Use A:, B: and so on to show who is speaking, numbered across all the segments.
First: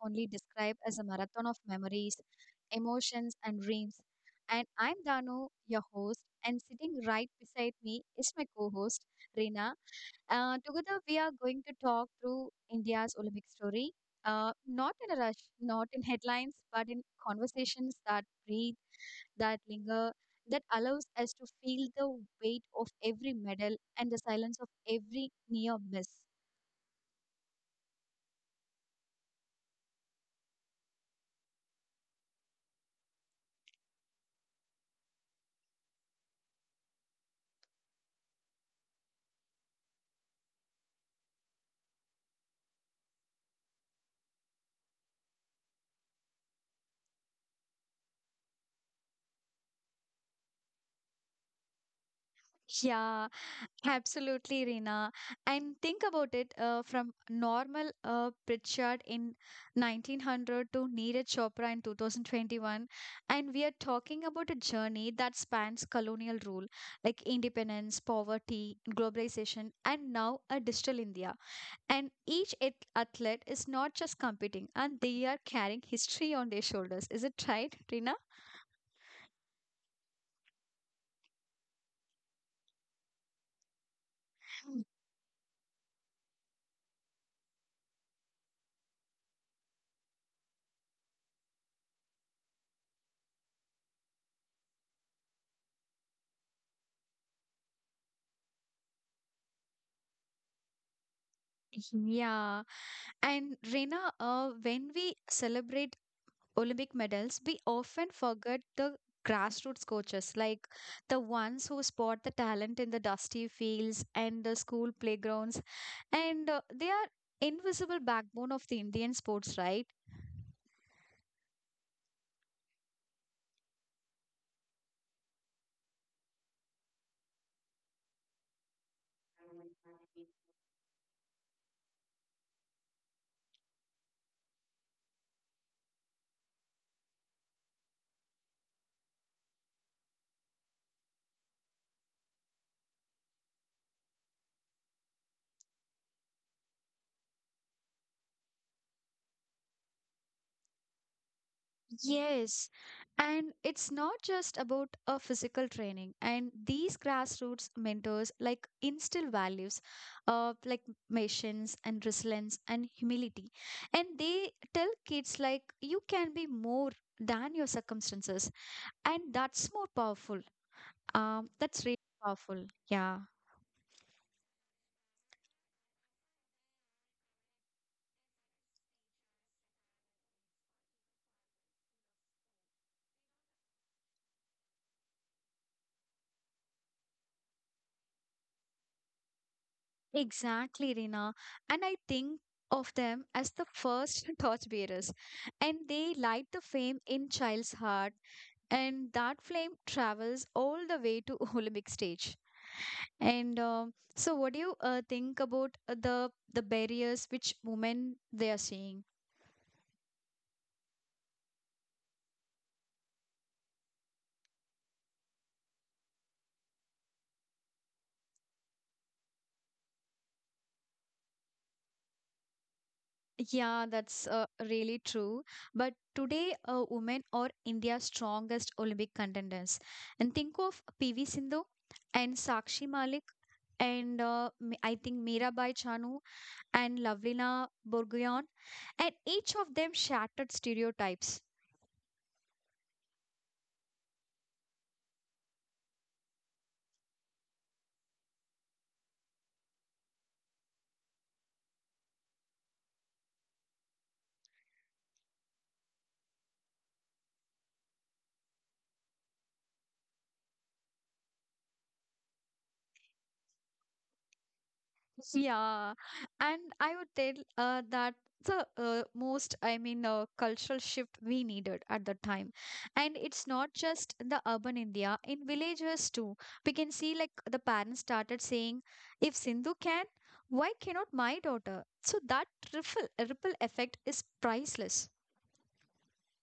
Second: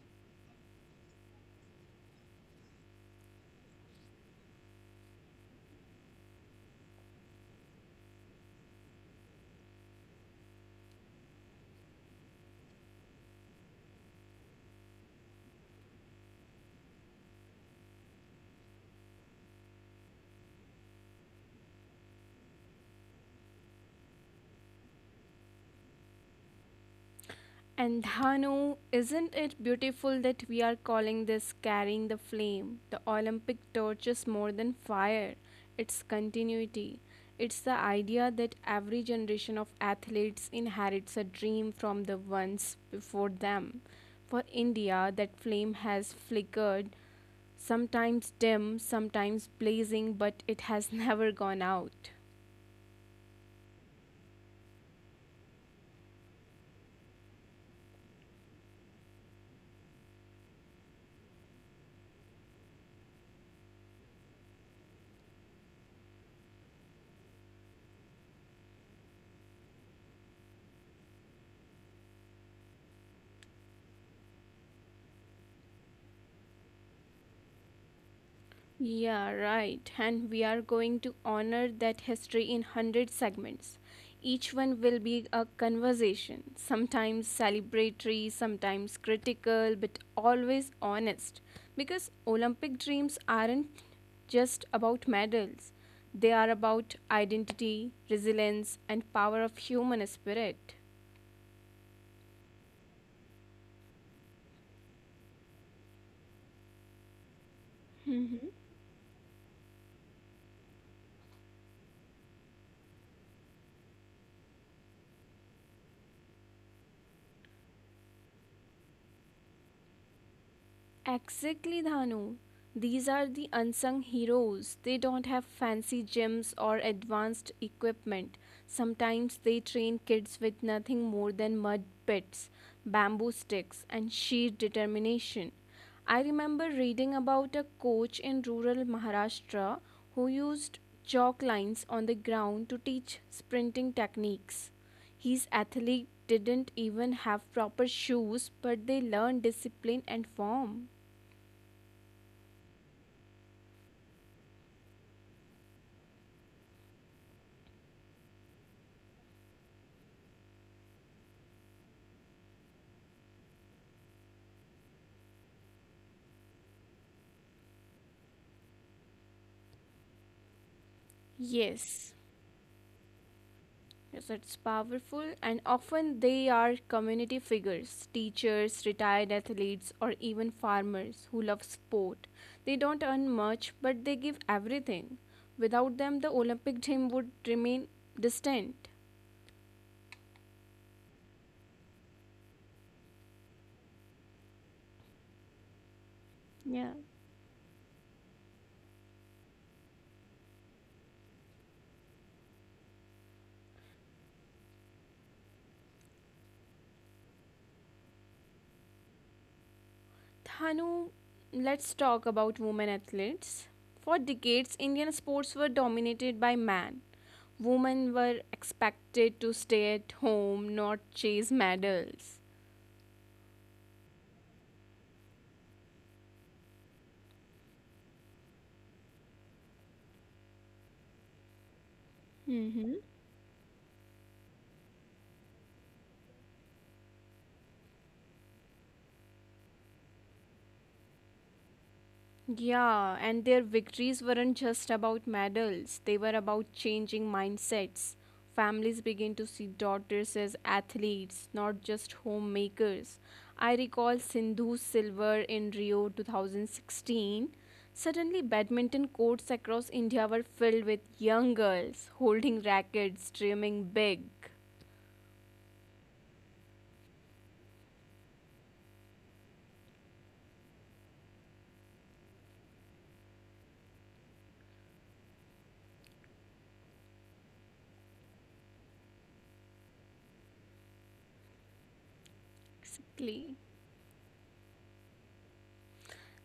A: only describe as a marathon of memories, emotions, and dreams. And I'm Danu, your host, and sitting right beside me is my co host, Reena. Together, we are going to talk through India's Olympic story, not in a rush, not in headlines, but in conversations that breathe, that linger, that allows us to feel the weight of every medal and the silence of every near miss.
B: And Dhanu, isn't it beautiful that we are calling this carrying the flame? The Olympic torch is more than fire, it's continuity. It's the idea that every generation of athletes inherits a dream from the ones before them. For India, that flame has flickered, sometimes dim, sometimes blazing, but it has never gone out.
A: Yeah, absolutely, Reena. And think about it from normal Pritchard in 1900 to Neeraj Chopra in 2021. And we are talking about a journey that spans colonial rule, like independence, poverty, globalization, and now a digital India. And each athlete is not just competing, and they are carrying history on their shoulders. Is it right, Reena?
B: Yeah, right. And we are going to honor that history in 100 segments. Each one will be a conversation, sometimes celebratory, sometimes critical, but always honest. Because Olympic dreams aren't just about medals, they are about identity, resilience, and power of human spirit.
A: Yeah, and Reena, when we celebrate Olympic medals, we often forget the grassroots coaches, like the ones who spot the talent in the dusty fields and the school playgrounds. And they are invisible backbone of the Indian sports, right?
B: Exactly, Dhanu. These are the unsung heroes. They don't have fancy gyms or advanced equipment. Sometimes they train kids with nothing more than mud pits, bamboo sticks, and sheer determination. I remember reading about a coach in rural Maharashtra who used chalk lines on the ground to teach sprinting techniques. His athlete didn't even have proper shoes, but they learned discipline and form.
A: Yes, and it's not just about a physical training. And these grassroots mentors like instill values of like patience and resilience and humility. And they tell kids like you can be more than your circumstances. And that's more powerful. That's really
B: Yes,
A: powerful. Yeah,
B: yes, it's powerful, and often they are community figures, teachers, retired athletes, or even farmers who love sport. They don't earn much, but they give everything. Without them, the Olympic dream would remain distant.
A: exactly, Rina. And I think of them as the first torchbearers and they light the flame
B: Yeah.
A: in child's heart and that flame travels all the way to Olympic stage and so what do you think about the barriers which women they are seeing
B: Thanu, let's talk about women athletes. For decades, Indian sports were dominated by men. Women were expected to stay at home, not chase medals.
A: yeah that's really true but today women are India's strongest Olympic contenders and think of PV Sindhu and Sakshi
B: Mm-hmm.
A: Malik and I think Mirabai Chanu and Lavlina Borguyon and each of them shattered stereotypes.
B: Yeah, and their victories weren't just about medals, they were about changing mindsets. Families began to see daughters as athletes, not just homemakers. I recall Sindhu's silver in Rio 2016. Suddenly, badminton courts across India were filled with young girls holding rackets, dreaming big.
A: Yeah, and I would tell that the most, I mean, cultural shift we needed at the time. And it's not just in the urban India, in villages too. We can see like the parents started saying, if Sindhu can, why cannot my daughter? So that ripple
B: Exactly.
A: effect is priceless.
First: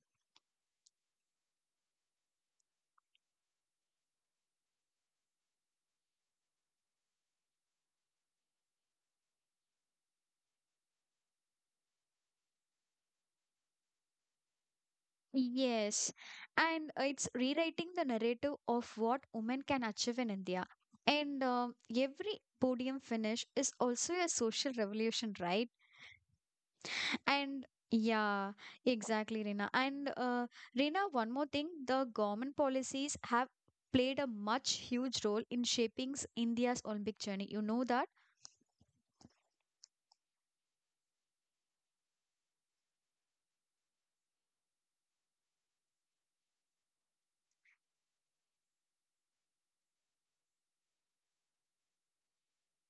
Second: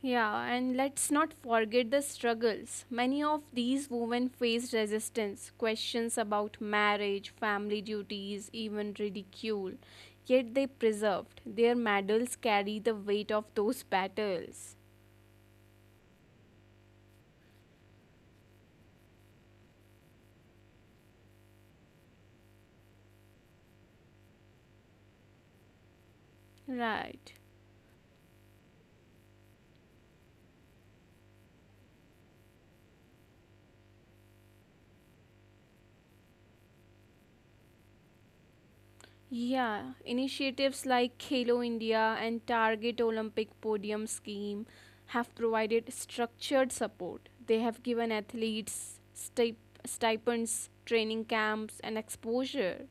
B: Yeah, and let's not forget the struggles. Many of these women faced resistance, questions about marriage, family duties, even ridicule. Yet they preserved. Their medals carry the weight of those battles.
A: Yes, and it's rewriting the narrative of what women can achieve in India. And every podium finish is also a social revolution, right?
B: Right.
A: And yeah, exactly, Reena. And Reena, one more thing, the government policies have played a much huge role in shaping India's Olympic journey. You know that?
B: Yeah, initiatives like Khelo India and Target Olympic Podium Scheme have provided structured support. They have given athletes stipends, training camps, and exposure.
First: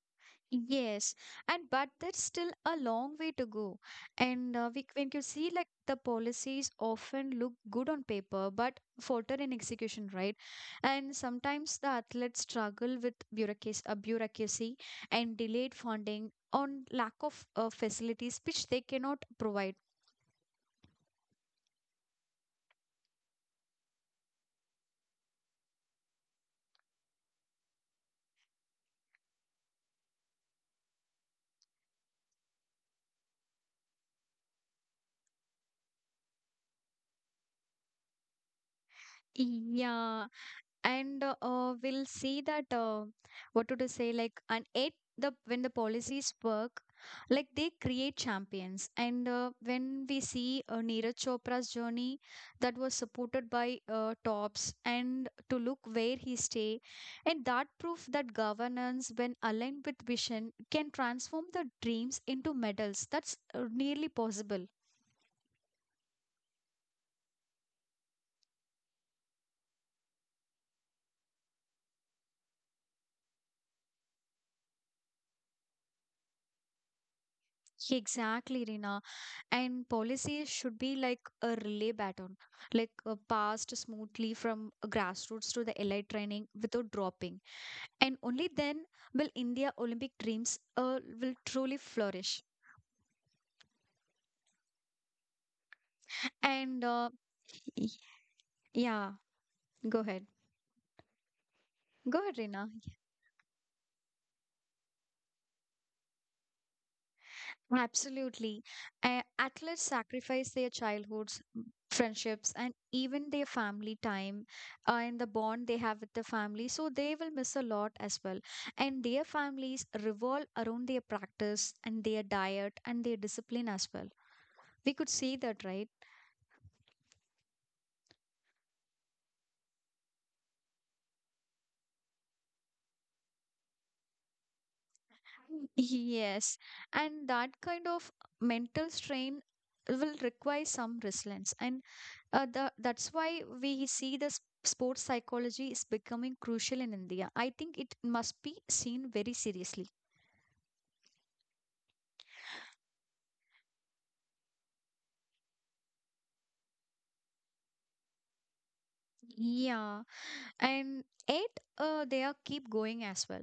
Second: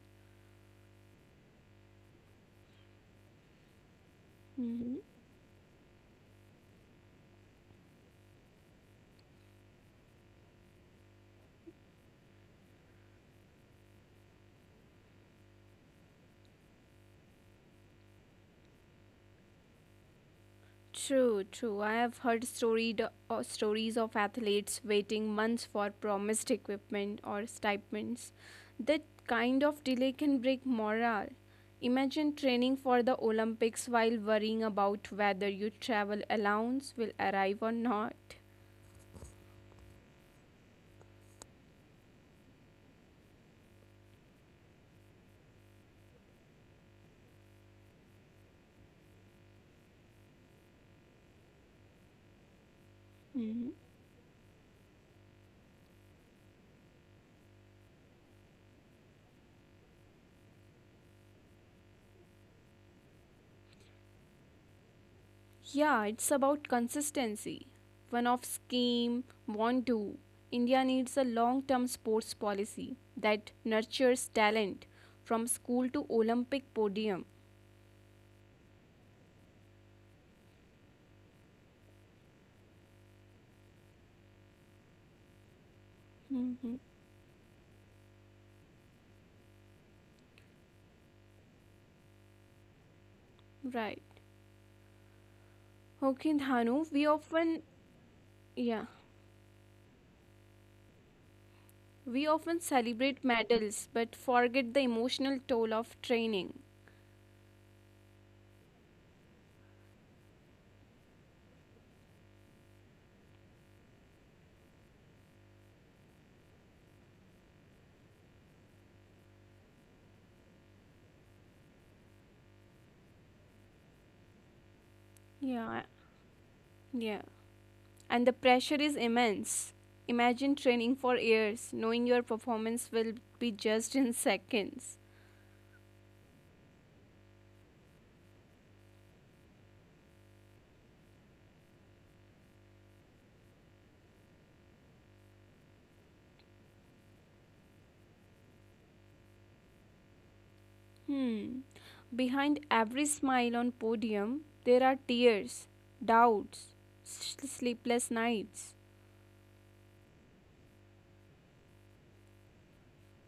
A: Yes, and but there's still a long way to go. And we,
B: Mhm.
A: when you see like the policies often look good on paper, but falter in execution, right? And sometimes the athletes struggle with bureaucracy, bureaucracy and delayed funding on lack of facilities which they cannot provide.
B: True. I have heard storied stories of athletes waiting months for promised equipment or stipends. That kind of delay can break morale. Imagine training for the Olympics while worrying about whether your travel allowance will arrive or not.
A: Yeah, and we'll see that what to say like and it the when the policies work like they create champions and when we see Neeraj Chopra's journey that was supported by tops and to look where he stay and that proof that governance when aligned with vision can transform the dreams into medals that's nearly possible
B: Yeah, it's about consistency. One off scheme, won't do. India needs a long term sports policy that nurtures talent from school to Olympic podium.
A: exactly Rina and policies should be like a relay baton like passed smoothly from grassroots to the elite training without
B: Hmm.
A: dropping and only then will India Olympic dreams will truly flourish
B: Right. Okay,
A: and
B: Dhanu,
A: y-
B: yeah,
A: yeah, go ahead, go
B: we
A: ahead
B: often
A: Rina.
B: celebrate medals but forget the emotional toll of training.
A: Absolutely. Athletes sacrifice their childhoods, friendships, and even their family time and the bond they have with the family. So they will miss a lot as well. And their families revolve around their practice and their diet and their discipline as well. We could see that,
B: Yeah,
A: right?
B: yeah. And the pressure is immense. Imagine training for years, knowing your performance will be judged in seconds.
A: Yes. And that kind of mental strain will require some resilience. And that's why we see the sports psychology is becoming crucial in India. I think it must be seen very seriously.
B: Hmm. Behind every smile on podium, there are tears, doubts, sleepless nights.
A: Yeah. And eight they are keep going as well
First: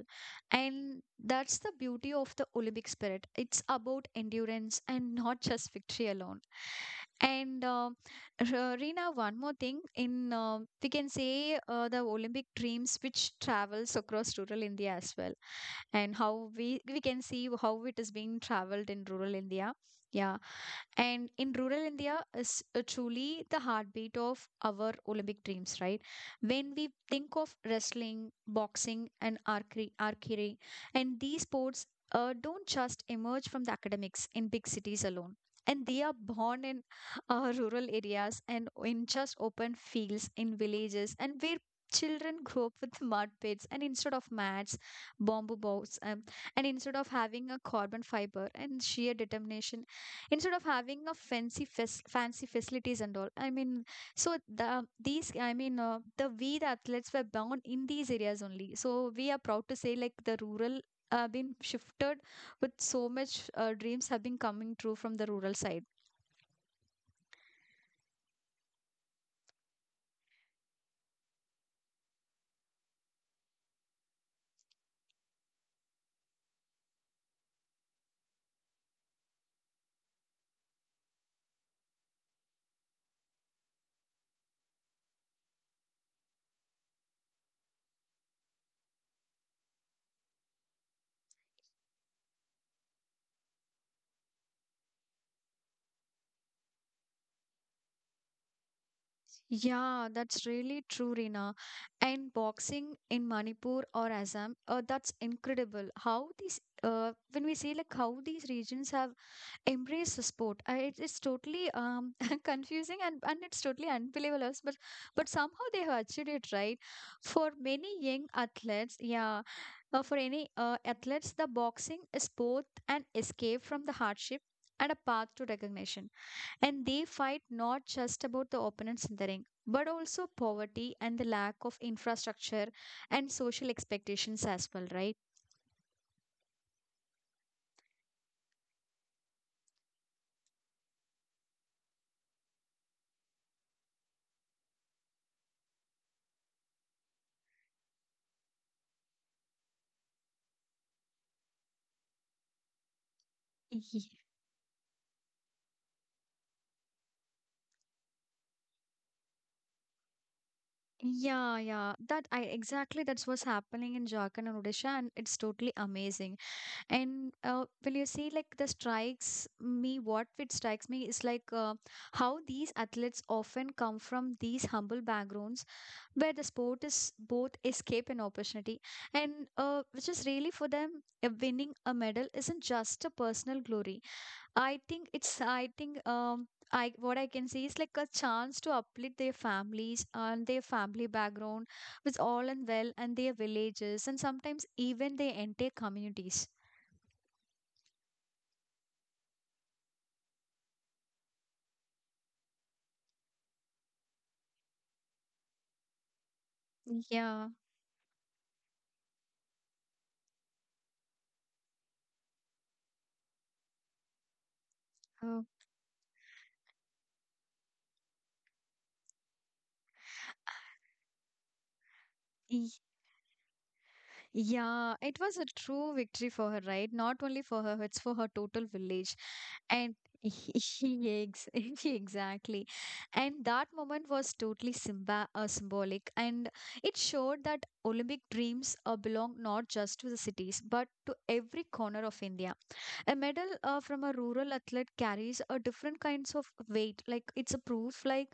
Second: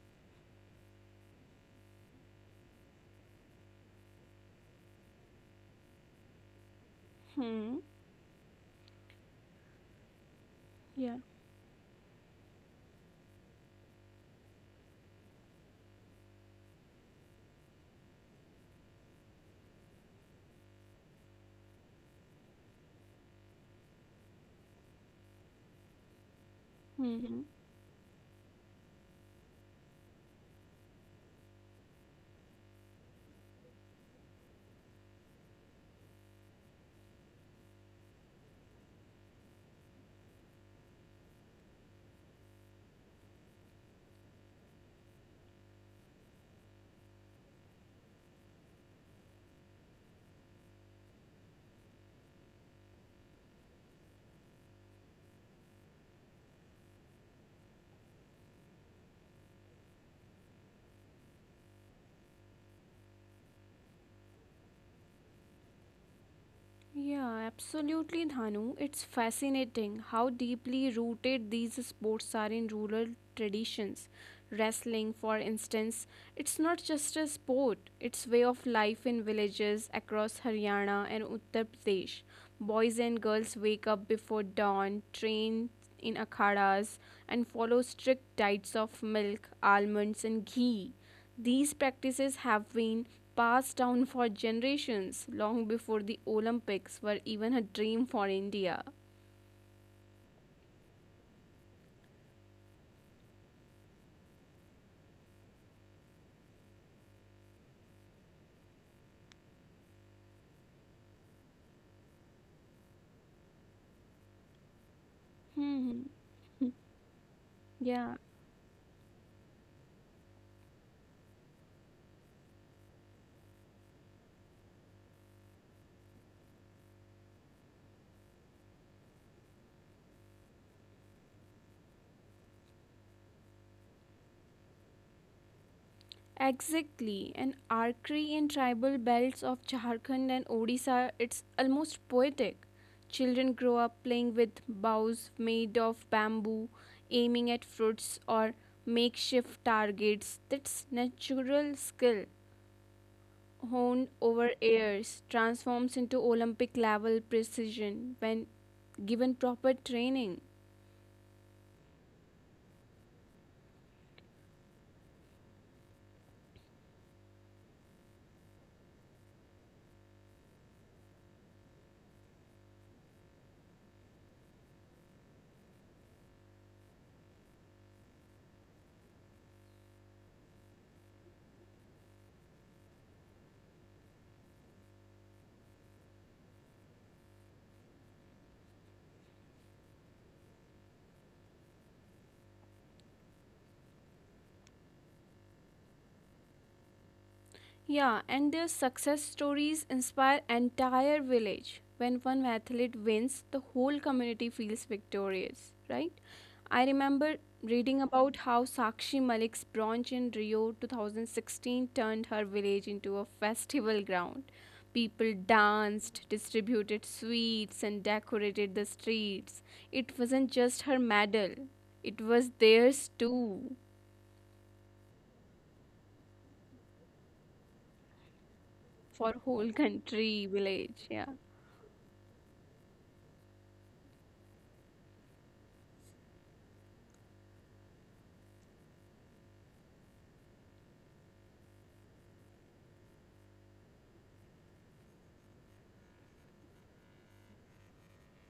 A: and that's the beauty of the Olympic spirit it's about endurance and not just victory alone and
B: Hmm.
A: R- Reena, one more thing in we can
B: Yeah.
A: say the Olympic dreams which travels across rural India as well and how we can see how it is being traveled in rural India yeah and in rural India is truly the heartbeat of our Olympic dreams right when we think
B: Hmm.
A: of wrestling, boxing, and archery, and these sports don't just emerge from the academics in big cities alone. And they are born in rural areas and in just open fields in villages and where children grow up with mud pits and instead of mats, bamboo boats, and instead of having a carbon fiber and sheer determination, instead of having a fancy facilities and all I mean so the these I mean, the we the athletes were born in these areas only. So we are proud to say like the rural been shifted with so much dreams have been coming true from the rural side.
B: Yeah, absolutely, Dhanu. It's fascinating how deeply rooted these sports are in rural traditions. Wrestling, for instance, it's not just a sport, it's way of life in villages across Haryana and Uttar Pradesh. Boys and girls wake up before dawn, train in akhadas, and follow strict diets of milk, almonds, and ghee. These practices have been passed down for generations long before the Olympics were even a dream for India.
A: Yeah, that's really true, Rina. And boxing in Manipur or Assam, that's incredible. How these, when we say like how these regions have embraced the sport, it, it's totally confusing and it's totally unbelievable, but somehow they
B: Hmm.
A: have achieved it, right? For
B: Yeah,
A: many young athletes, yeah, for any athletes, the boxing is both an escape from the hardship and a path to recognition. And they fight not just about the opponents in the ring, but also poverty and the lack of infrastructure and social expectations as well, right?
B: exactly. And archery in tribal belts of Jharkhand and Odisha, it's almost poetic. Children grow up playing with bows made of bamboo, aiming at fruits or makeshift targets. That's natural skill honed
A: Ye-
B: over years, transforms into Olympic level precision when given proper training.
A: Yeah, yeah. That I exactly that's what's happening in Jharkhand and Odisha, and it's totally amazing. And will you see like the strikes me? What it strikes me is like how these athletes often come from these humble backgrounds where the sport is both escape and opportunity and which is really for them winning a medal isn't just a personal glory I think it's I think I, what I can see is like a chance to uplift their families and their family background with all and well and their villages and sometimes even their entire communities.
B: Yeah, and their success stories inspire entire village. When one athlete wins, the whole community feels victorious, right? I remember
A: Yeah.
B: reading about how Sakshi Malik's bronze in Rio 2016 turned her village into a festival ground. People
A: Oh.
B: danced, distributed sweets, and decorated the streets. It wasn't just her medal, it was theirs too,
A: Yeah, it was a true victory for her, right? Not only for her, it's for her total village.
B: for whole
A: And
B: country, village, yeah.
A: he ex- exactly. And that moment was totally symba symbolic. And it showed that Olympic dreams belong not just to the cities, but to every corner of India. A medal from a rural athlete carries a different kinds of weight. Like it's a proof, like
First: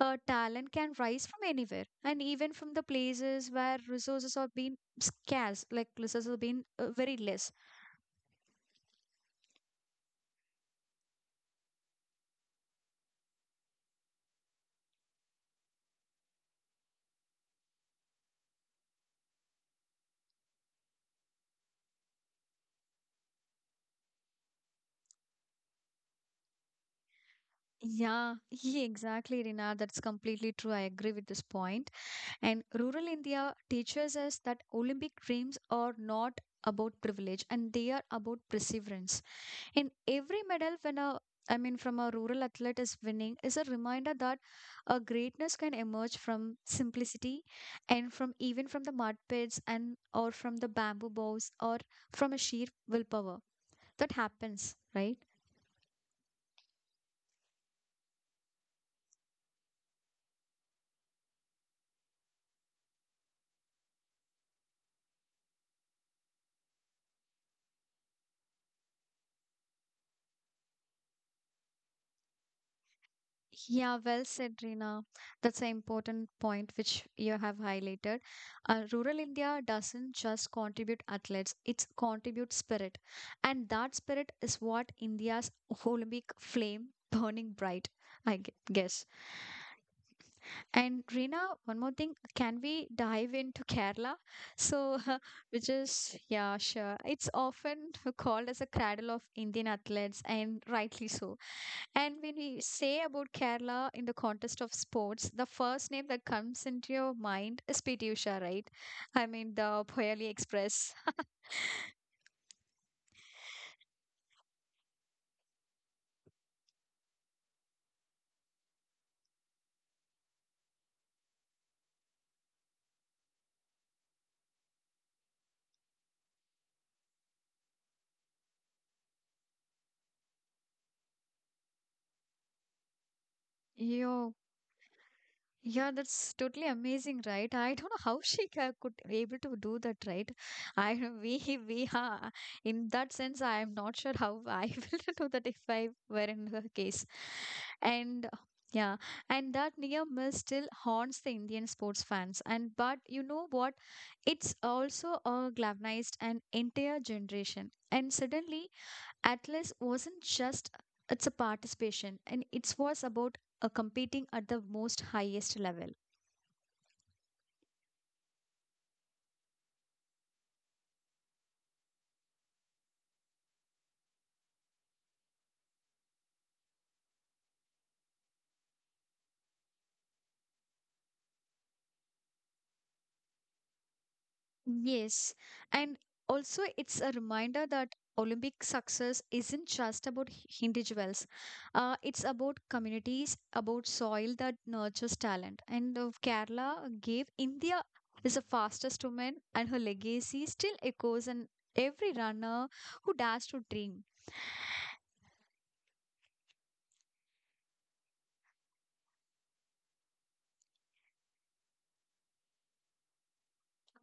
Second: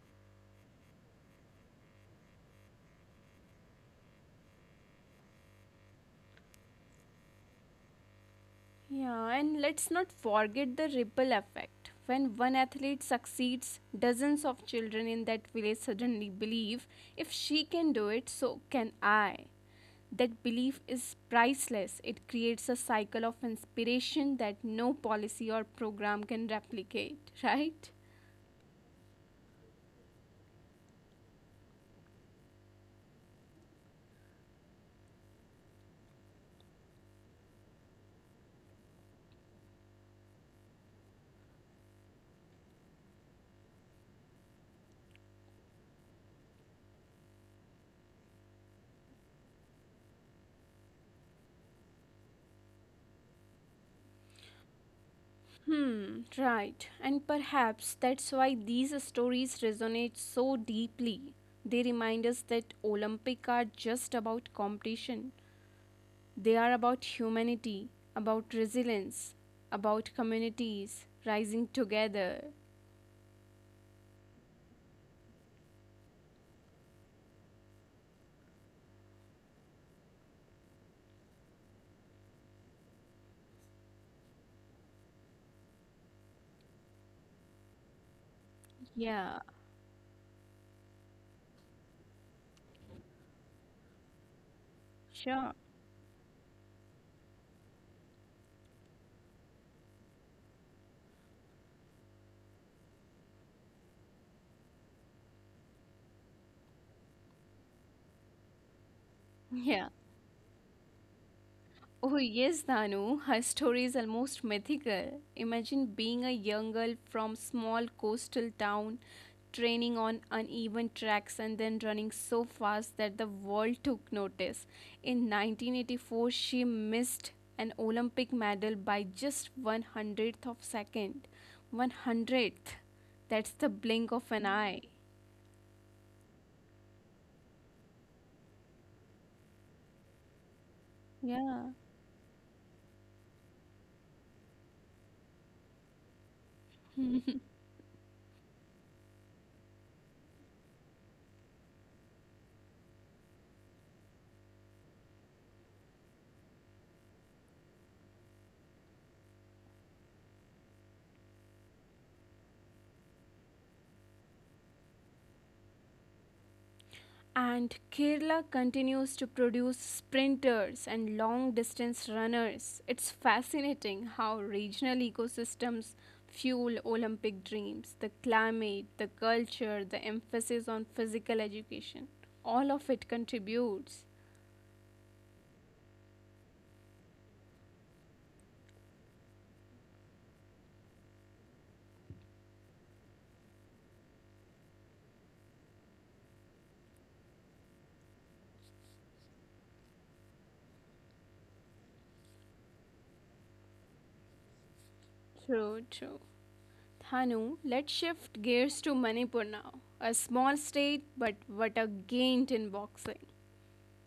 A: talent can rise from anywhere and even from the places where resources are being scarce, like resources are being very less.
B: Yeah, and let's not forget the ripple effect. When one athlete succeeds, dozens of children in that village suddenly believe if she can do it, so can I. That belief is priceless. It creates a cycle of inspiration that no policy or program can replicate, right?
A: Yeah, yeah, exactly, Rina. That's completely true. I agree with this point. And rural India teaches us that Olympic dreams are not about privilege and they are about perseverance. In every medal when a I mean from a rural athlete is winning is a reminder that a greatness can emerge from simplicity and from even from the mud pits and or from the bamboo bows or from a sheer willpower that happens right.
B: Hmm, right. And perhaps that's why these stories resonate so deeply. They remind us that Olympic are just about competition. They are about humanity, about resilience, about communities rising together.
A: Yeah, well said, Reena. That's an important point which you have highlighted. Rural India doesn't just contribute athletes, it contributes spirit. And that spirit is what India's Olympic flame burning bright, I guess.
B: Yeah,
A: And Reena, one more thing, can we dive into Kerala? So,
B: sure.
A: which is, yeah, sure. It's often called as a cradle of Indian athletes, and rightly so and when we say about Kerala in the context of sports, the first name that comes into your mind is PT Usha, right? I mean, the
B: Yeah.
A: Poyali Express.
B: Oh, yes, Danu. Her story is almost mythical. Imagine being a young girl from small coastal town, training on uneven tracks and then running so fast that the world took notice. In 1984, she missed an Olympic medal by just one 100th of second. One 100th. That's the blink of an
A: Yo,
B: eye.
A: yeah, that's totally amazing, right? I don't know how could able to do that, right? I don't-
B: Yeah.
A: we ha in that sense, I am not sure how I will do that if I were in her case. And yeah, and that near miss still haunts the Indian sports fans. And but you know what? It's also galvanized an entire generation. And suddenly, Atlas wasn't just it's a participation and it was about a competing at the most highest level.
B: And Kerala continues to produce sprinters and long distance runners. It's fascinating how regional ecosystems fuel Olympic dreams the climate, the culture, the emphasis on physical education. All of it contributes.
A: Yes, and also it's a reminder that Olympic success isn't just about individuals. It's about communities, about soil that nurtures talent. And Kerala gave India is the fastest woman, and her legacy still echoes in every runner who dares to dream.
B: True. Thanu, let's shift gears to Manipur now. A small state, but what a gain in boxing.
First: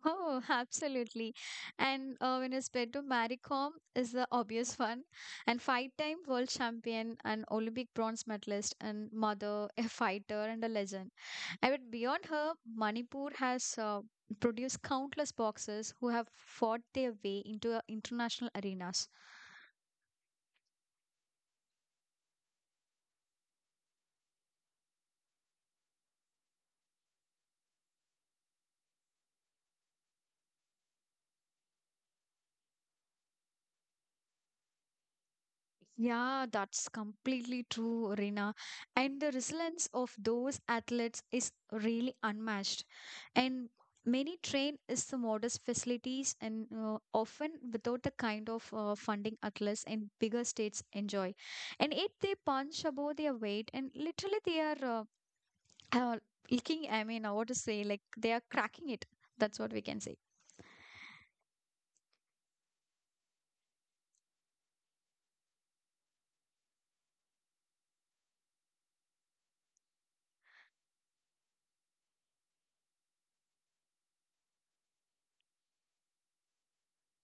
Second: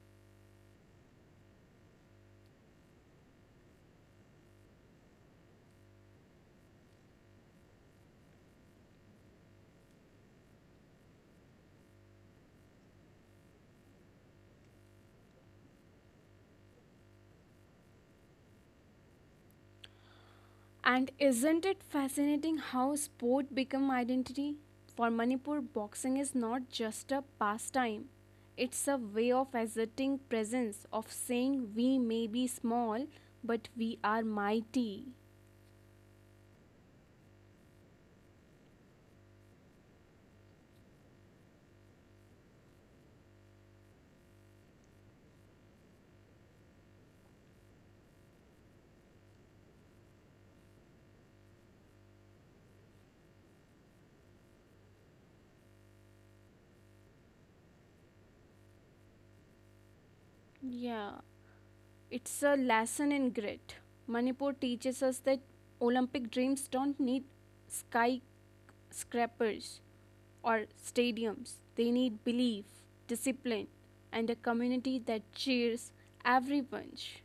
A: Oh, absolutely. And when it's paired to Marie Kom is the obvious one. And five-time world champion and Olympic bronze medalist and mother, a fighter and a legend. And but beyond her, Manipur has produced countless boxers who have fought their way into international arenas.
B: And isn't it fascinating how sport become identity? For Manipur, boxing is not just a pastime. It's a way of asserting presence, of saying we may be small, but we are mighty.
A: Yeah, that's completely true, Rina. And the resilience of those athletes is really unmatched. And many train is the modest facilities and often without the kind of funding athletes in bigger states enjoy. And if they punch above their weight, and literally they are uh, licking, I mean, what to say, like they are cracking it. That's what we can say.
B: Yeah, it's a lesson in grit. Manipur teaches us that Olympic dreams don't need skyscrapers or stadiums. They need belief, discipline, and a community that cheers every punch.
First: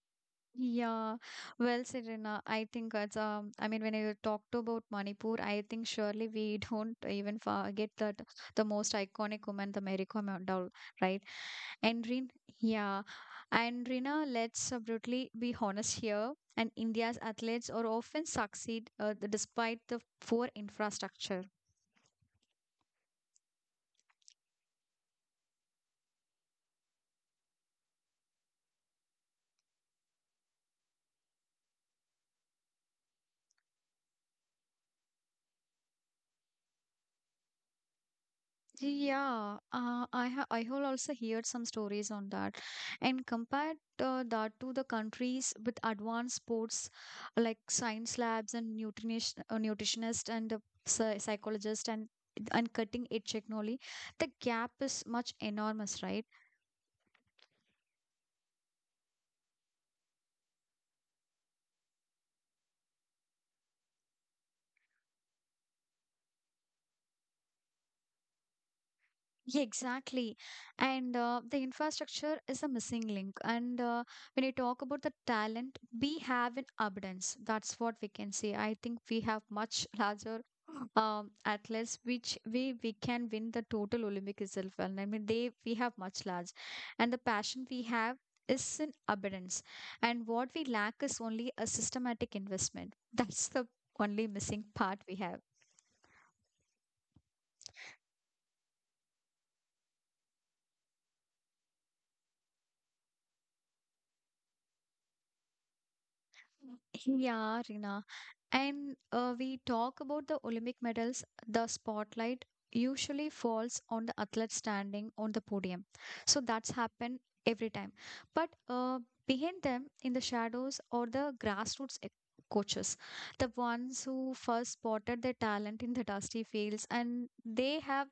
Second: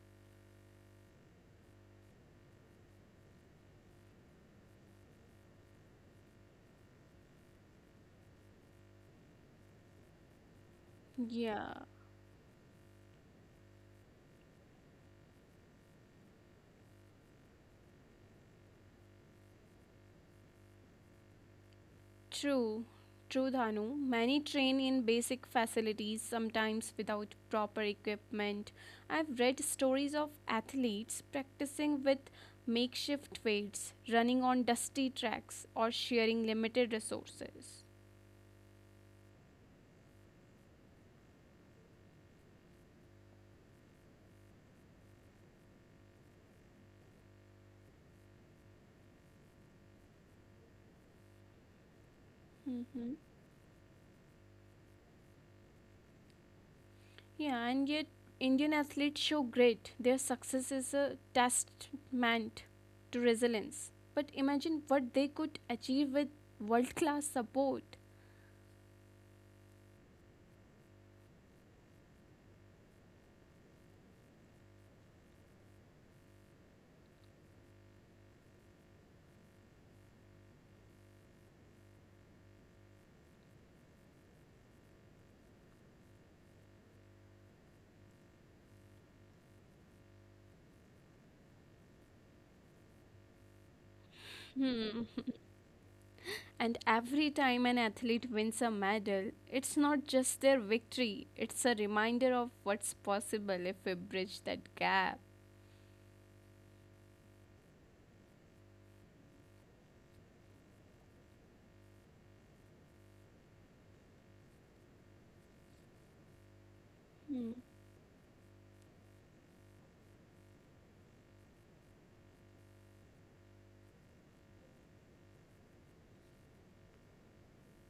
A: Yeah, well, Serena, I think it's I mean, when you talked about Manipur, I think surely we don't even forget that the most iconic woman, the Mary Kom doll, right?
B: Yeah,
A: And Rin, yeah, and Rina, let's brutally be honest here. And India's athletes are often succeed despite the poor infrastructure.
B: true. True, Dhanu. Many train in basic facilities, sometimes without proper equipment. I've read stories of athletes practicing with makeshift weights, running on dusty tracks, or sharing limited resources.
A: Yeah, I have also heard some stories on that. And compared that to the countries with advanced sports like science labs and nutrition nutritionist and psychologist and cutting edge
B: Mhm.
A: technology, the gap is much enormous, right?
B: Yeah, and yet Indian athletes show great. Their success is a testament to resilience. But imagine what they could achieve with world class support.
A: Yeah, exactly. And the infrastructure is a missing link. And when you talk about the talent, we have in abundance. That's what we can say. I think we have much larger athletes, which we can win the total Olympic itself. And I mean, they we have much large, and the passion we have is in abundance. And what we lack is only a systematic investment. That's the only missing part we
B: Hmm.
A: have.
B: And every time an athlete wins a medal, it's not just their victory, it's a reminder of what's possible if we bridge that gap.
A: Yeah, Rina. And we talk about the Olympic medals, the spotlight usually falls on the athlete standing on the podium. So that's happened every time. But behind them, in the shadows, or the grassroots coaches, the ones who first spotted their talent in the dusty fields, and they have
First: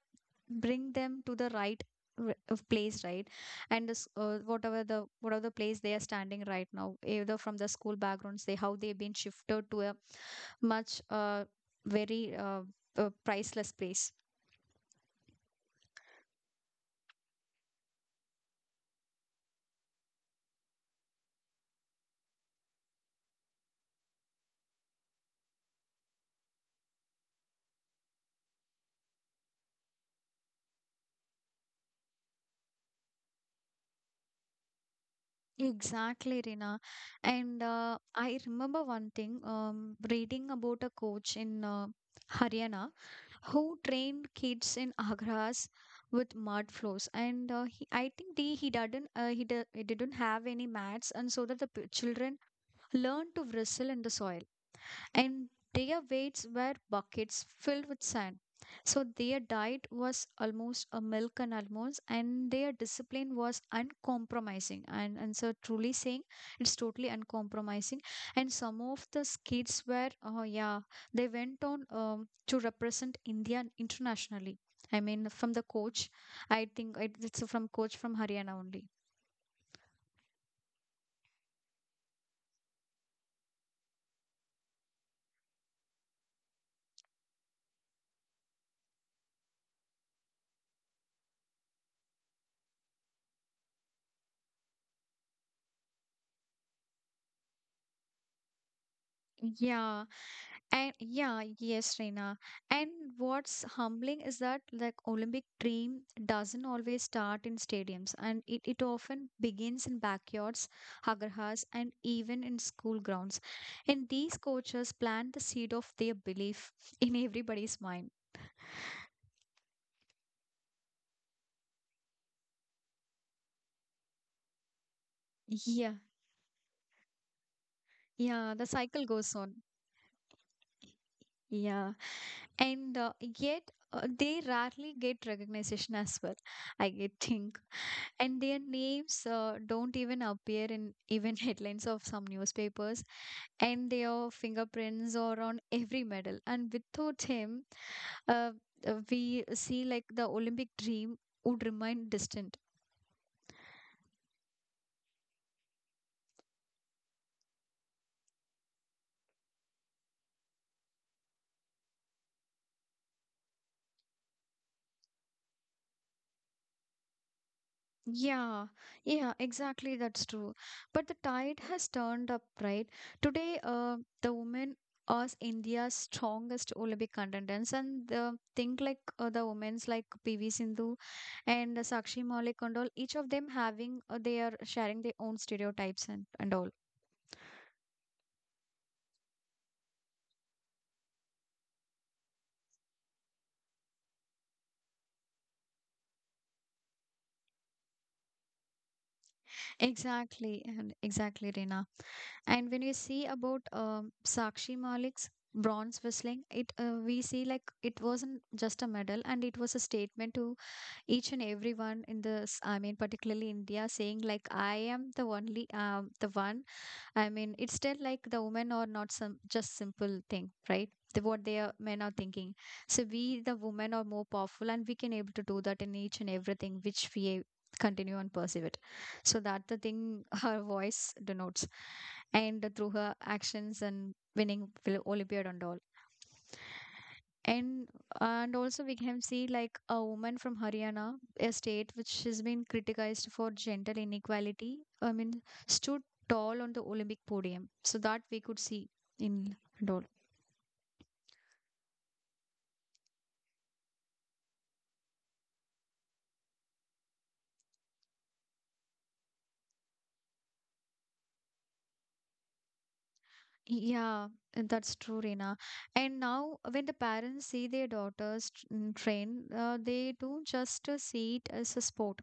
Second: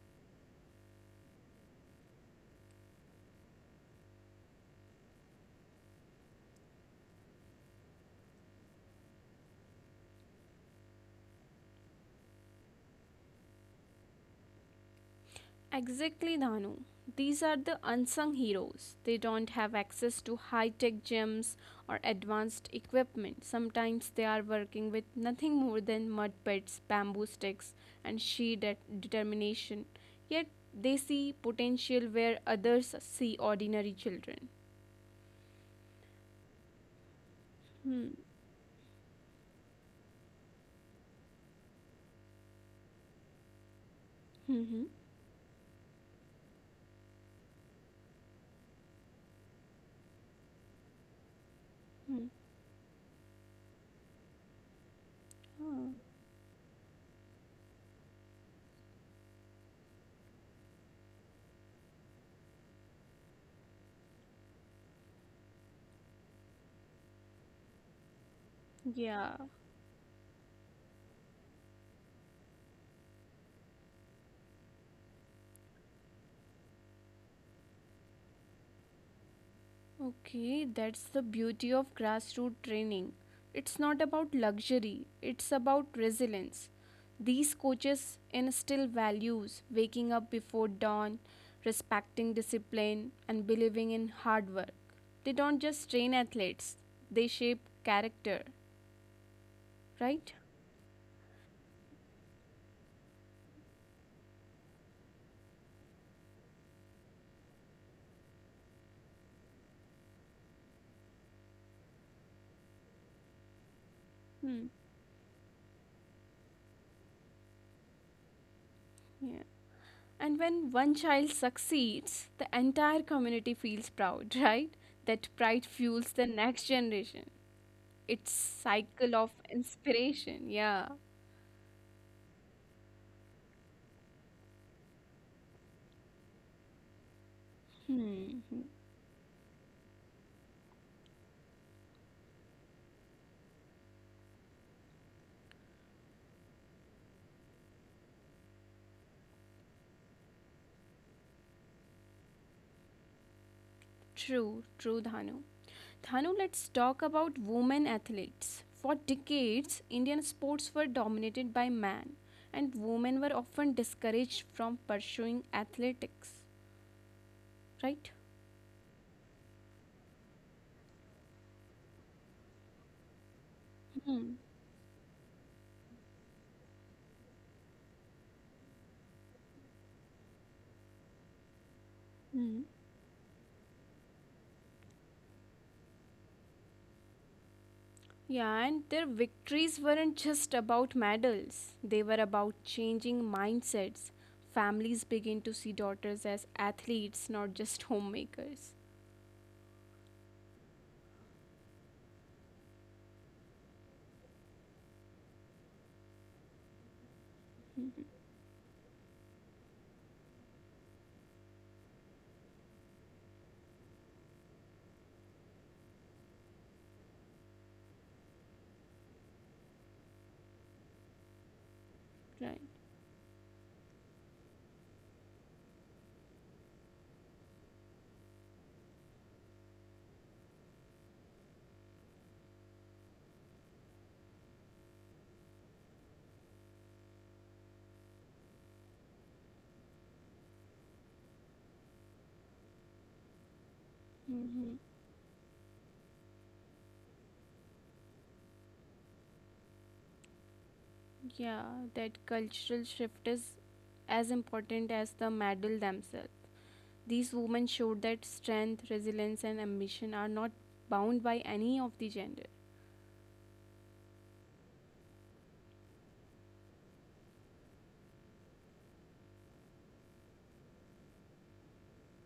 A: bring them to the right of place right and this, whatever the place they are standing right now either from the school backgrounds they how they've been shifted to a much very priceless place.
B: Exactly, Danu. These are the unsung heroes. They don't have access to high tech gyms or advanced equipment. Sometimes they are working with nothing more than mud pits, bamboo sticks, and sheer determination. Yet they see potential where others see ordinary children.
A: Exactly, Rina. And
B: Hmm.
A: I remember one thing reading about a coach in Haryana who trained kids
B: Mm-hmm.
A: in Agra's with mud floors. And I think he didn't have any mats, and so that the
B: Hmm.
A: children learned to wrestle in the soil and
B: Oh,
A: their weights were buckets filled with sand. So their diet was almost a milk and almonds, and their discipline was uncompromising. And so, truly saying, it's totally uncompromising. And some of the
B: yeah.
A: kids were, oh yeah, they went on to represent India internationally. I mean, from the coach, I think it's from coach from Haryana only.
B: Okay, that's the beauty of grassroots training. It's not about luxury, it's about resilience. These coaches instill values waking up before dawn, respecting discipline, and believing in hard work. They don't just train athletes, they shape character,
A: Yeah.
B: right?
A: And yeah, yes, Reena. And what's humbling is that like Olympic dream doesn't always start in stadiums and it often begins in backyards, agarhas, and even in school grounds. And these
B: Hmm.
A: coaches plant the seed of their belief in everybody's mind.
B: Yeah. And when one child succeeds, the entire community feels proud, right? That pride
A: Yeah,
B: fuels the next generation. Its
A: yeah, the cycle
B: cycle of
A: goes on.
B: inspiration. Yeah.
A: Yeah, and yet they rarely get recognition as well. I get think and
B: Hmm.
A: their
B: Hmm.
A: names don't even appear in even headlines of some newspapers and their fingerprints are on every medal and without him uh, we see like the olympic dream would remain distant.
B: True, Dhanu. Dhanu, let's talk about women athletes. For decades, Indian sports were dominated by men, and women were often discouraged from pursuing athletics. Right?
A: Yeah, yeah, exactly. That's true. But the tide has turned up, right? Today, the
B: Hmm.
A: women are India's strongest Olympic contenders, and the think like the women's like PV Sindhu and Sakshi
B: Hmm.
A: Malik and all. Each of them having they are sharing their own stereotypes and all.
B: Yeah, and their victories weren't just about medals, they were about changing mindsets. Families begin to see daughters as athletes, not just homemakers.
A: Exactly, and exactly, Reena. And when you see about Sakshi Malik's bronze whistling, it we see like it wasn't just a medal, and it was a statement to each and everyone in this I mean particularly india saying like I am the only the one I mean it's still like the women are not some just simple thing right the, what they are men are thinking
B: Right.
A: so we the women are more powerful and we can able to do that in each and everything which we continue and pursue it so that the thing her voice denotes and through her actions and winning olympiad and all and and also we can see like a woman from Haryana, a state which has been criticized for gender
B: Hmm.
A: inequality. I mean, stood tall on the Olympic podium, so that we could see in doll.
B: Yeah, that cultural shift is as important as the medal themselves. These women showed that strength, resilience, and ambition are not bound by any of the gender
A: Yeah, and that's true, Reena. And now, when the parents see their daughters train, they don't just see it as a sport.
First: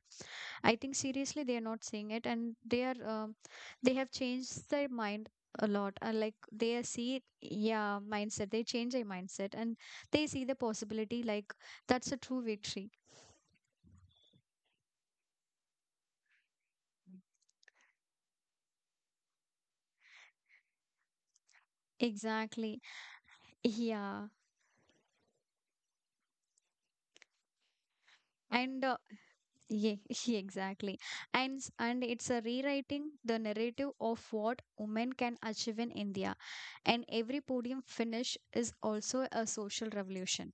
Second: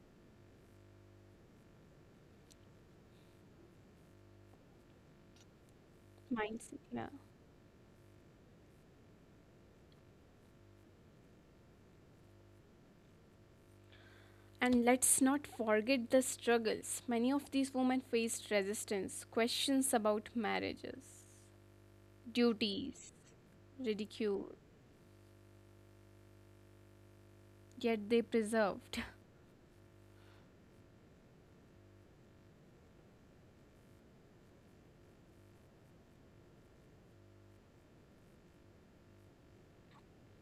A: I think seriously they are not seeing it, and they are they have changed their mind a lot. Like they
B: mindset.
A: are
B: Yeah.
A: see, yeah, mindset. They change their mindset, and they see the possibility. Like that's a true victory.
B: And let's not forget the struggles. Many of these women faced resistance, questions about marriages,
A: Exactly.
B: duties,
A: Yeah.
B: ridicule, yet they
A: And
B: preserved.
A: yeah, yeah, exactly. And and it's a rewriting the narrative of what women can achieve in India. And every podium finish is also a social revolution.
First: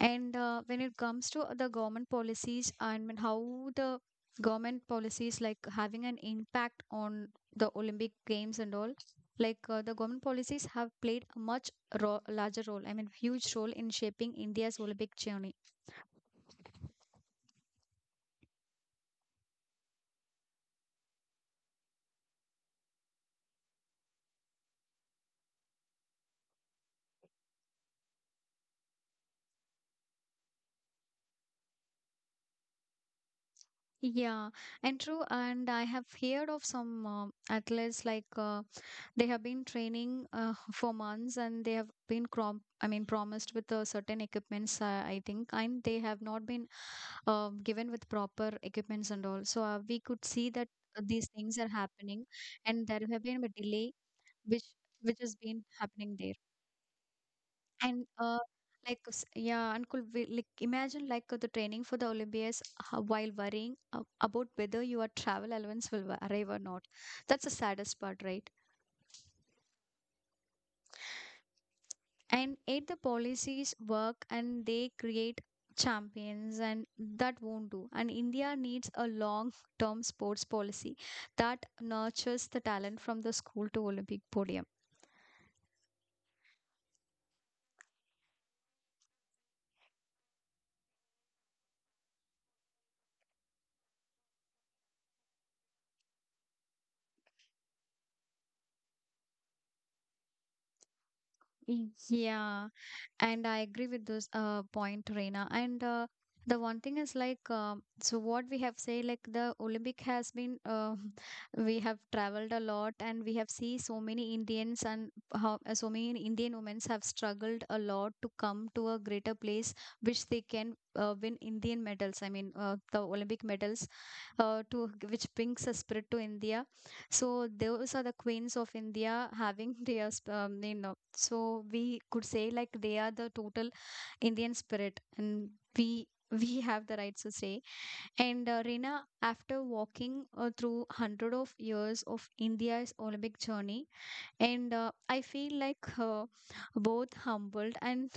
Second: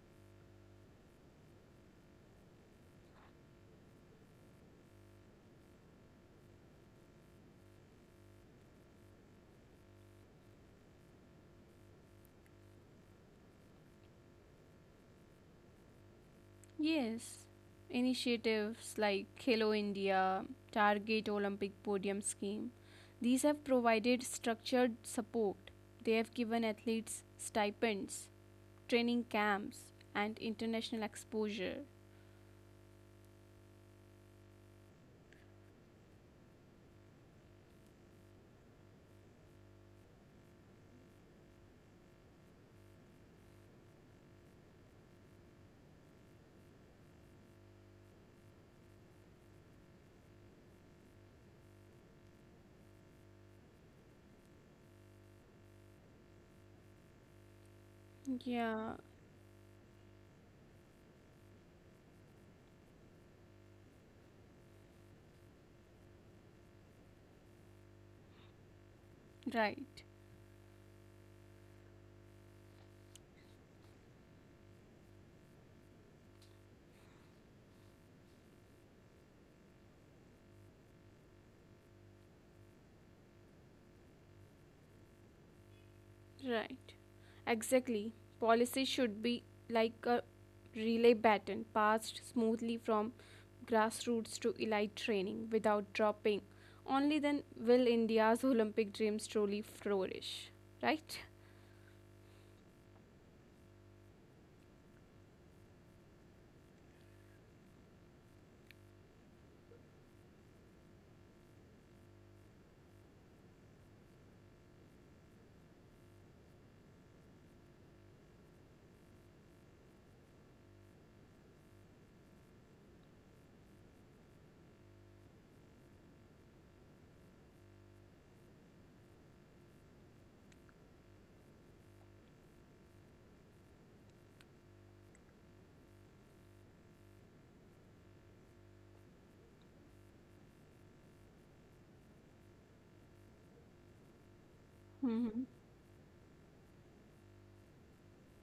A: And when it comes to the government policies and when how the government policies like having an impact on the Olympic Games and all, like the government policies have played a much ro larger role, I mean, huge role in shaping India's Olympic journey.
B: Yes, initiatives like Hello India, Target Olympic Podium Scheme, these have provided structured support. They have given athletes stipends, training camps, and international exposure.
A: Yeah, and true. And I have heard of some athletes like they have been training for months and they have been crom I mean promised with certain equipments, I think, and they have not been given with proper equipments and all. So we could see that these things are happening, and there have been a delay which which has been happening there. And
B: Yeah,
A: yeah, and could we like imagine like the training for the Olympiads while worrying about whether your travel allowance will arrive or not. That's the saddest part, right?
B: right,
A: And eight, the policies work and they create champions, and that won't do. And India needs a long-term sports policy that nurtures the talent from the school to Olympic podium.
B: right. Exactly. Policy should be like a relay baton passed smoothly from grassroots to elite training without dropping. Only then will India's Olympic dreams truly flourish, right?
A: Yeah. And I agree with this point, Reena. And the one thing is like, so what we have say, like the Olympic has been, we have traveled a lot, and we have see so many Indians and how so many Indian women have struggled a lot to come to a greater place, which they can win Indian medals. I mean, the Olympic medals, to which brings a spirit to India so those are the queens of India having their, you know, so we could say like they are the total Indian spirit, and we have the rights to say. And Reena, after walking through hundred of years of India's Olympic journey, and I
B: Hmm.
A: feel like both humbled and.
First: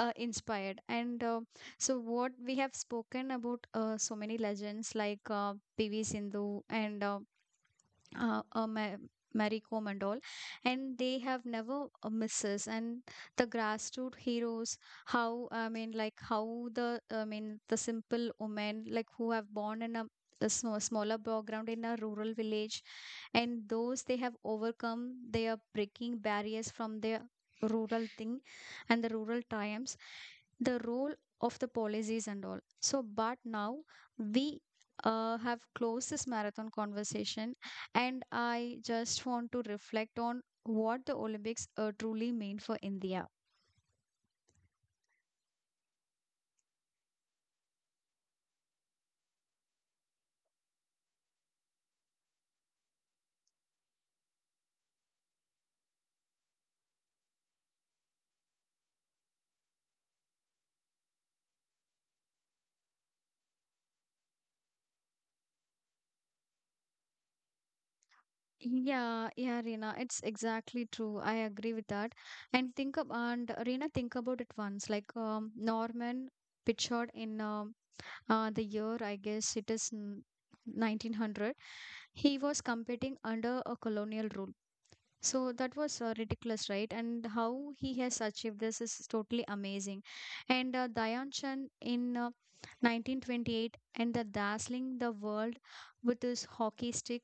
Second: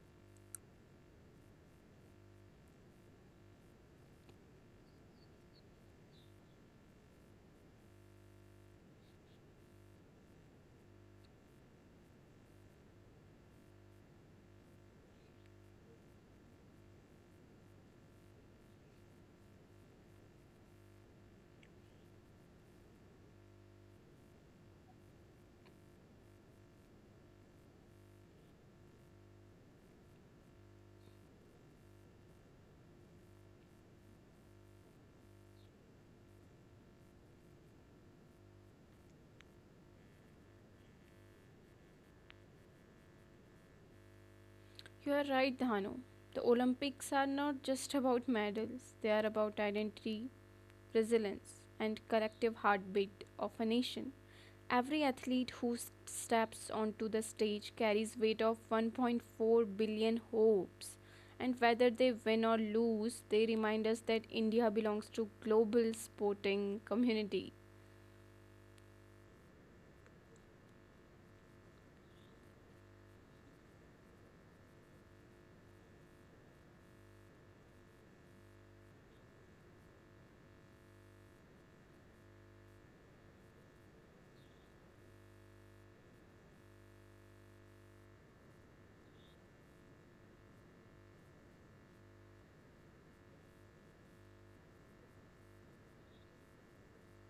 A: Inspired and so what we have spoken about so many legends like pv sindhu and uh, a ma- Marie Kom and all, and they have never misses. And the grassroots heroes, how I mean, like how the I mean the simple women like who have born in a smaller background in a rural village, and those they have overcome, they are breaking barriers from their rural thing and the rural triumphs the role of the policies and all so but now we have closed this marathon conversation and I just want to reflect on what the Olympics truly mean for India.
B: You are right, Dhanu. The Olympics are not just about medals, they are about identity, resilience, and collective heartbeat of a nation. Every athlete who steps onto the stage carries weight of 1.4 billion hopes and whether they win or lose they remind us that India belongs to global sporting community.
A: Yeah, yeah, Reena, it's exactly true. I agree with that. And think ab and Reena, think about it once. Like Norman Pichard in the year, I guess it is 1900. He was competing under a colonial rule. So that was ridiculous, right? And how he has achieved this is totally amazing. And Dayan Chand in 1928 and the dazzling the world with his hockey stick.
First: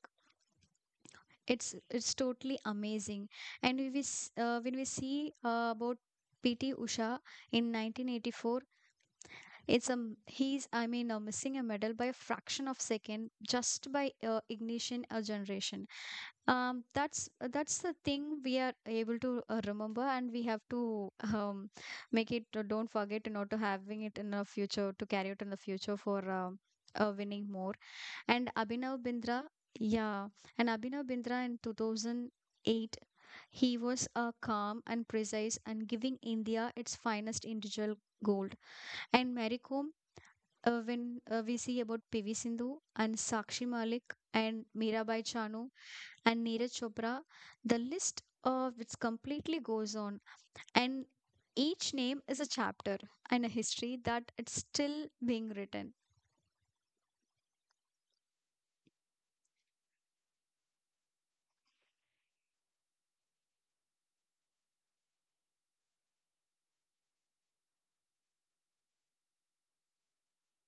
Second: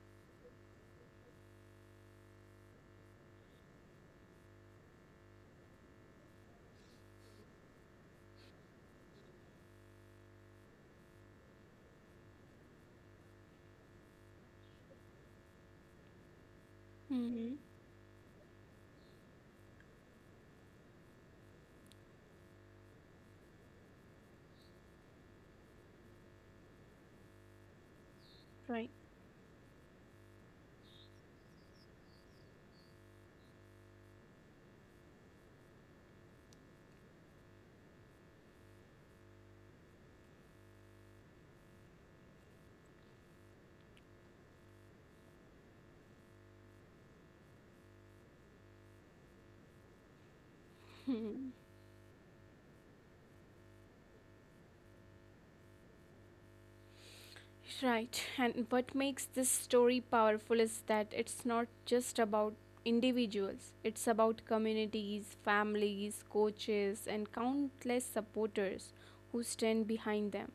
A: It's totally amazing. And when we see about PT Usha in 1984, it's a he's I mean missing a medal by a fraction of second just by ignition a generation
B: Hmm.
A: that's the thing we are able to remember and we have to make it don't forget to know to having it in the future to carry it in the future for winning more and
B: Right.
A: abhinav bindra yeah and abhinav bindra in 2008 he was a calm and precise and giving india its finest individual gold and Mary Kom, when we see about PV Sindhu and Sakshi Malik and Mirabai Chanu and Neeraj Chopra. The list of which completely goes on, and each name is a chapter and a history that it's still being written.
B: Right, and what makes this story powerful is that it's not just about individuals, it's about communities, families, coaches, and countless supporters who stand behind them.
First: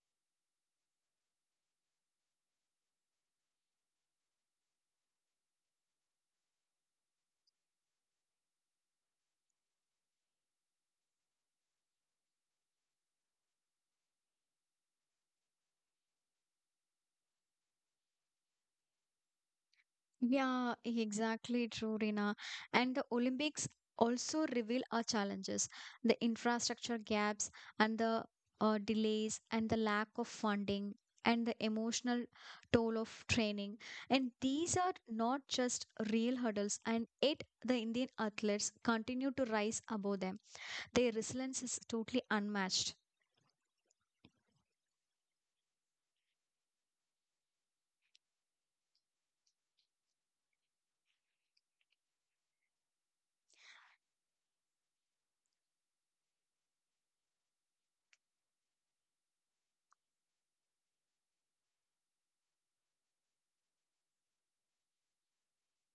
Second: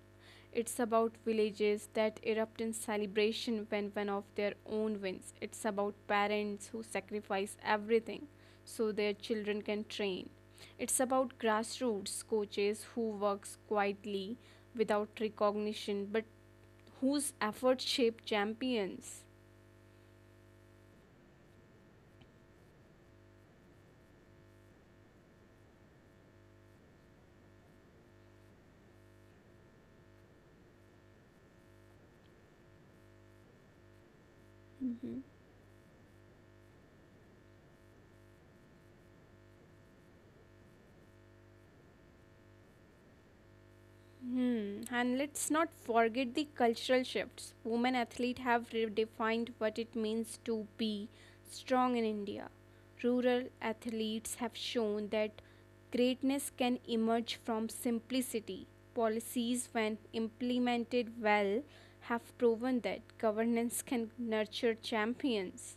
B: It's about villages that erupt in celebration when one of their own wins. It's about parents who sacrifice everything so their children can train. It's about grassroots coaches who works quietly without recognition but whose efforts shape champions.
A: Yeah, exactly true, Rina. And the Olympics also reveal our challenges, the infrastructure gaps and the delays and the lack of funding and the emotional toll of training and these are
B: Hmm.
A: not just real hurdles and yet the indian athletes continue to rise above them. Their resilience is totally unmatched.
B: Hmm. And let's not forget the cultural shifts. Women athletes have redefined what it means to be strong in India. Rural athletes have shown that greatness can emerge from simplicity. Policies, when implemented well, have proven that governance can nurture champions.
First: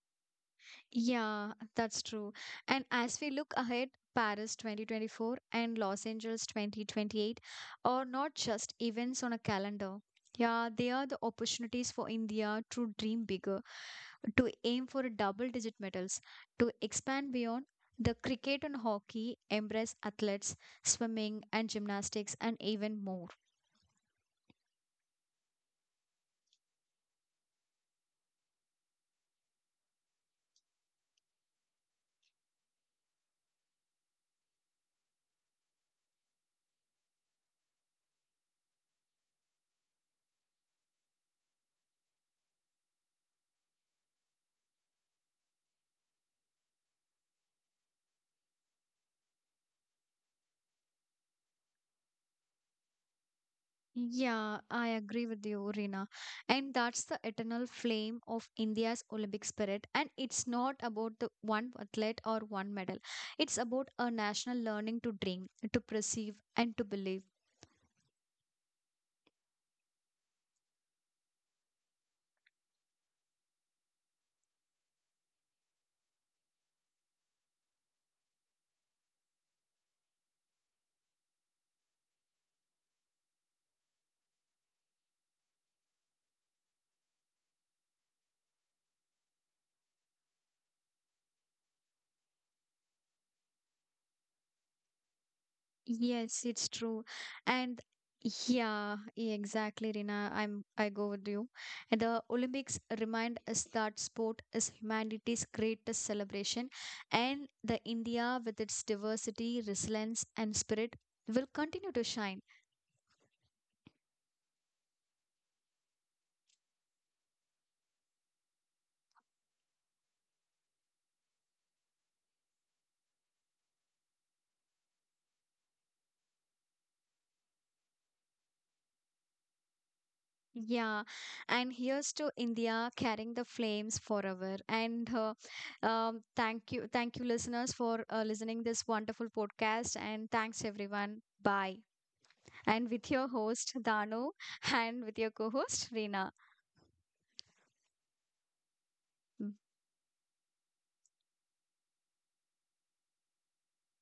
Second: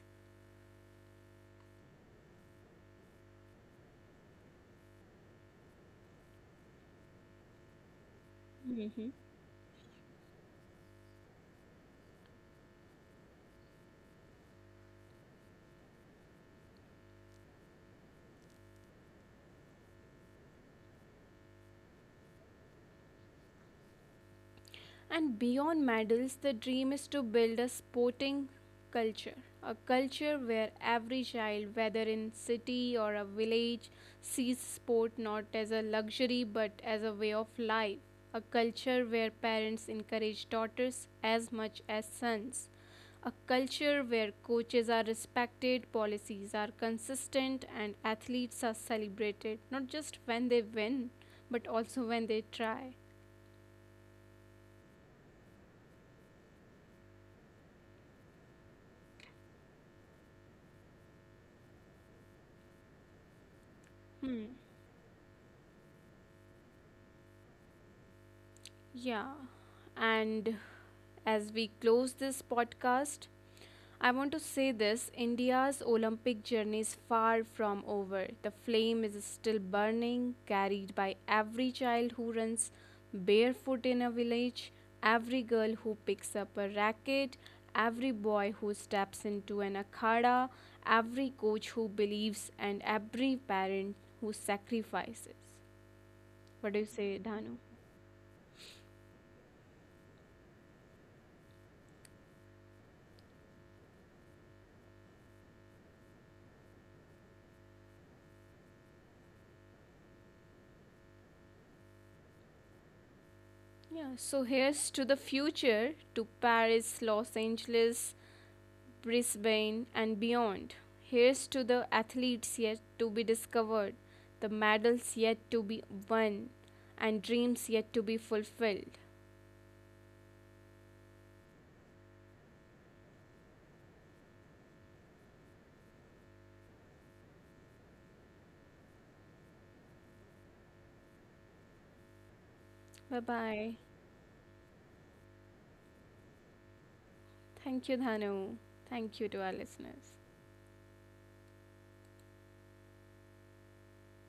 A: Yeah, that's true. And as we look ahead, Paris 2024 and Los Angeles 2028 are not just
B: Hmm.
A: events on a calendar. Yeah, they are the opportunities for India to dream bigger, to aim for double digit medals, to expand beyond the cricket and hockey, embrace athletes, swimming and gymnastics, and even more.
B: And beyond medals, the dream is to build a sporting culture, a culture where every child, whether in city or a village, sees sport not as a luxury but as a way of life, a culture where parents encourage daughters as much as sons. A culture where coaches are respected, policies are consistent, and athletes are celebrated not just when they win but also when they try.
A: Yeah, I agree with you, Rina. And that's the eternal flame of India's Olympic spirit. And it's not about the one athlete or one medal. It's about a
B: Hmm.
A: national learning to dream, to perceive, and to believe.
B: Yeah. And as we close this podcast, I want to say this India's Olympic journey is far from over. The flame is still burning, carried by every child who runs barefoot in a village, every girl who picks up a racket, every boy who steps into an akhada, every coach who believes, and every parent who sacrifices.
A: Yes, it's
B: What do you
A: true.
B: say, Dhanu?
A: And yeah, yeah, exactly, Rina. I go with you. And the Olympics remind us that sport is humanity's greatest celebration, and the India with its diversity, resilience, and spirit will continue to shine.
B: Yeah, so here's to the future, to Paris, Los Angeles, Brisbane, and beyond. Here's to the athletes yet to be discovered, the medals yet to be won, and dreams yet to be fulfilled.
A: Yeah, and here's to India carrying the flames forever. And thank you, listeners, for listening this wonderful podcast. And thanks everyone. Bye. And
B: Bye
A: with your
B: bye.
A: host Dano, and with your co-host Reena.
B: Thank you, Dhanu. Thank you to our listeners.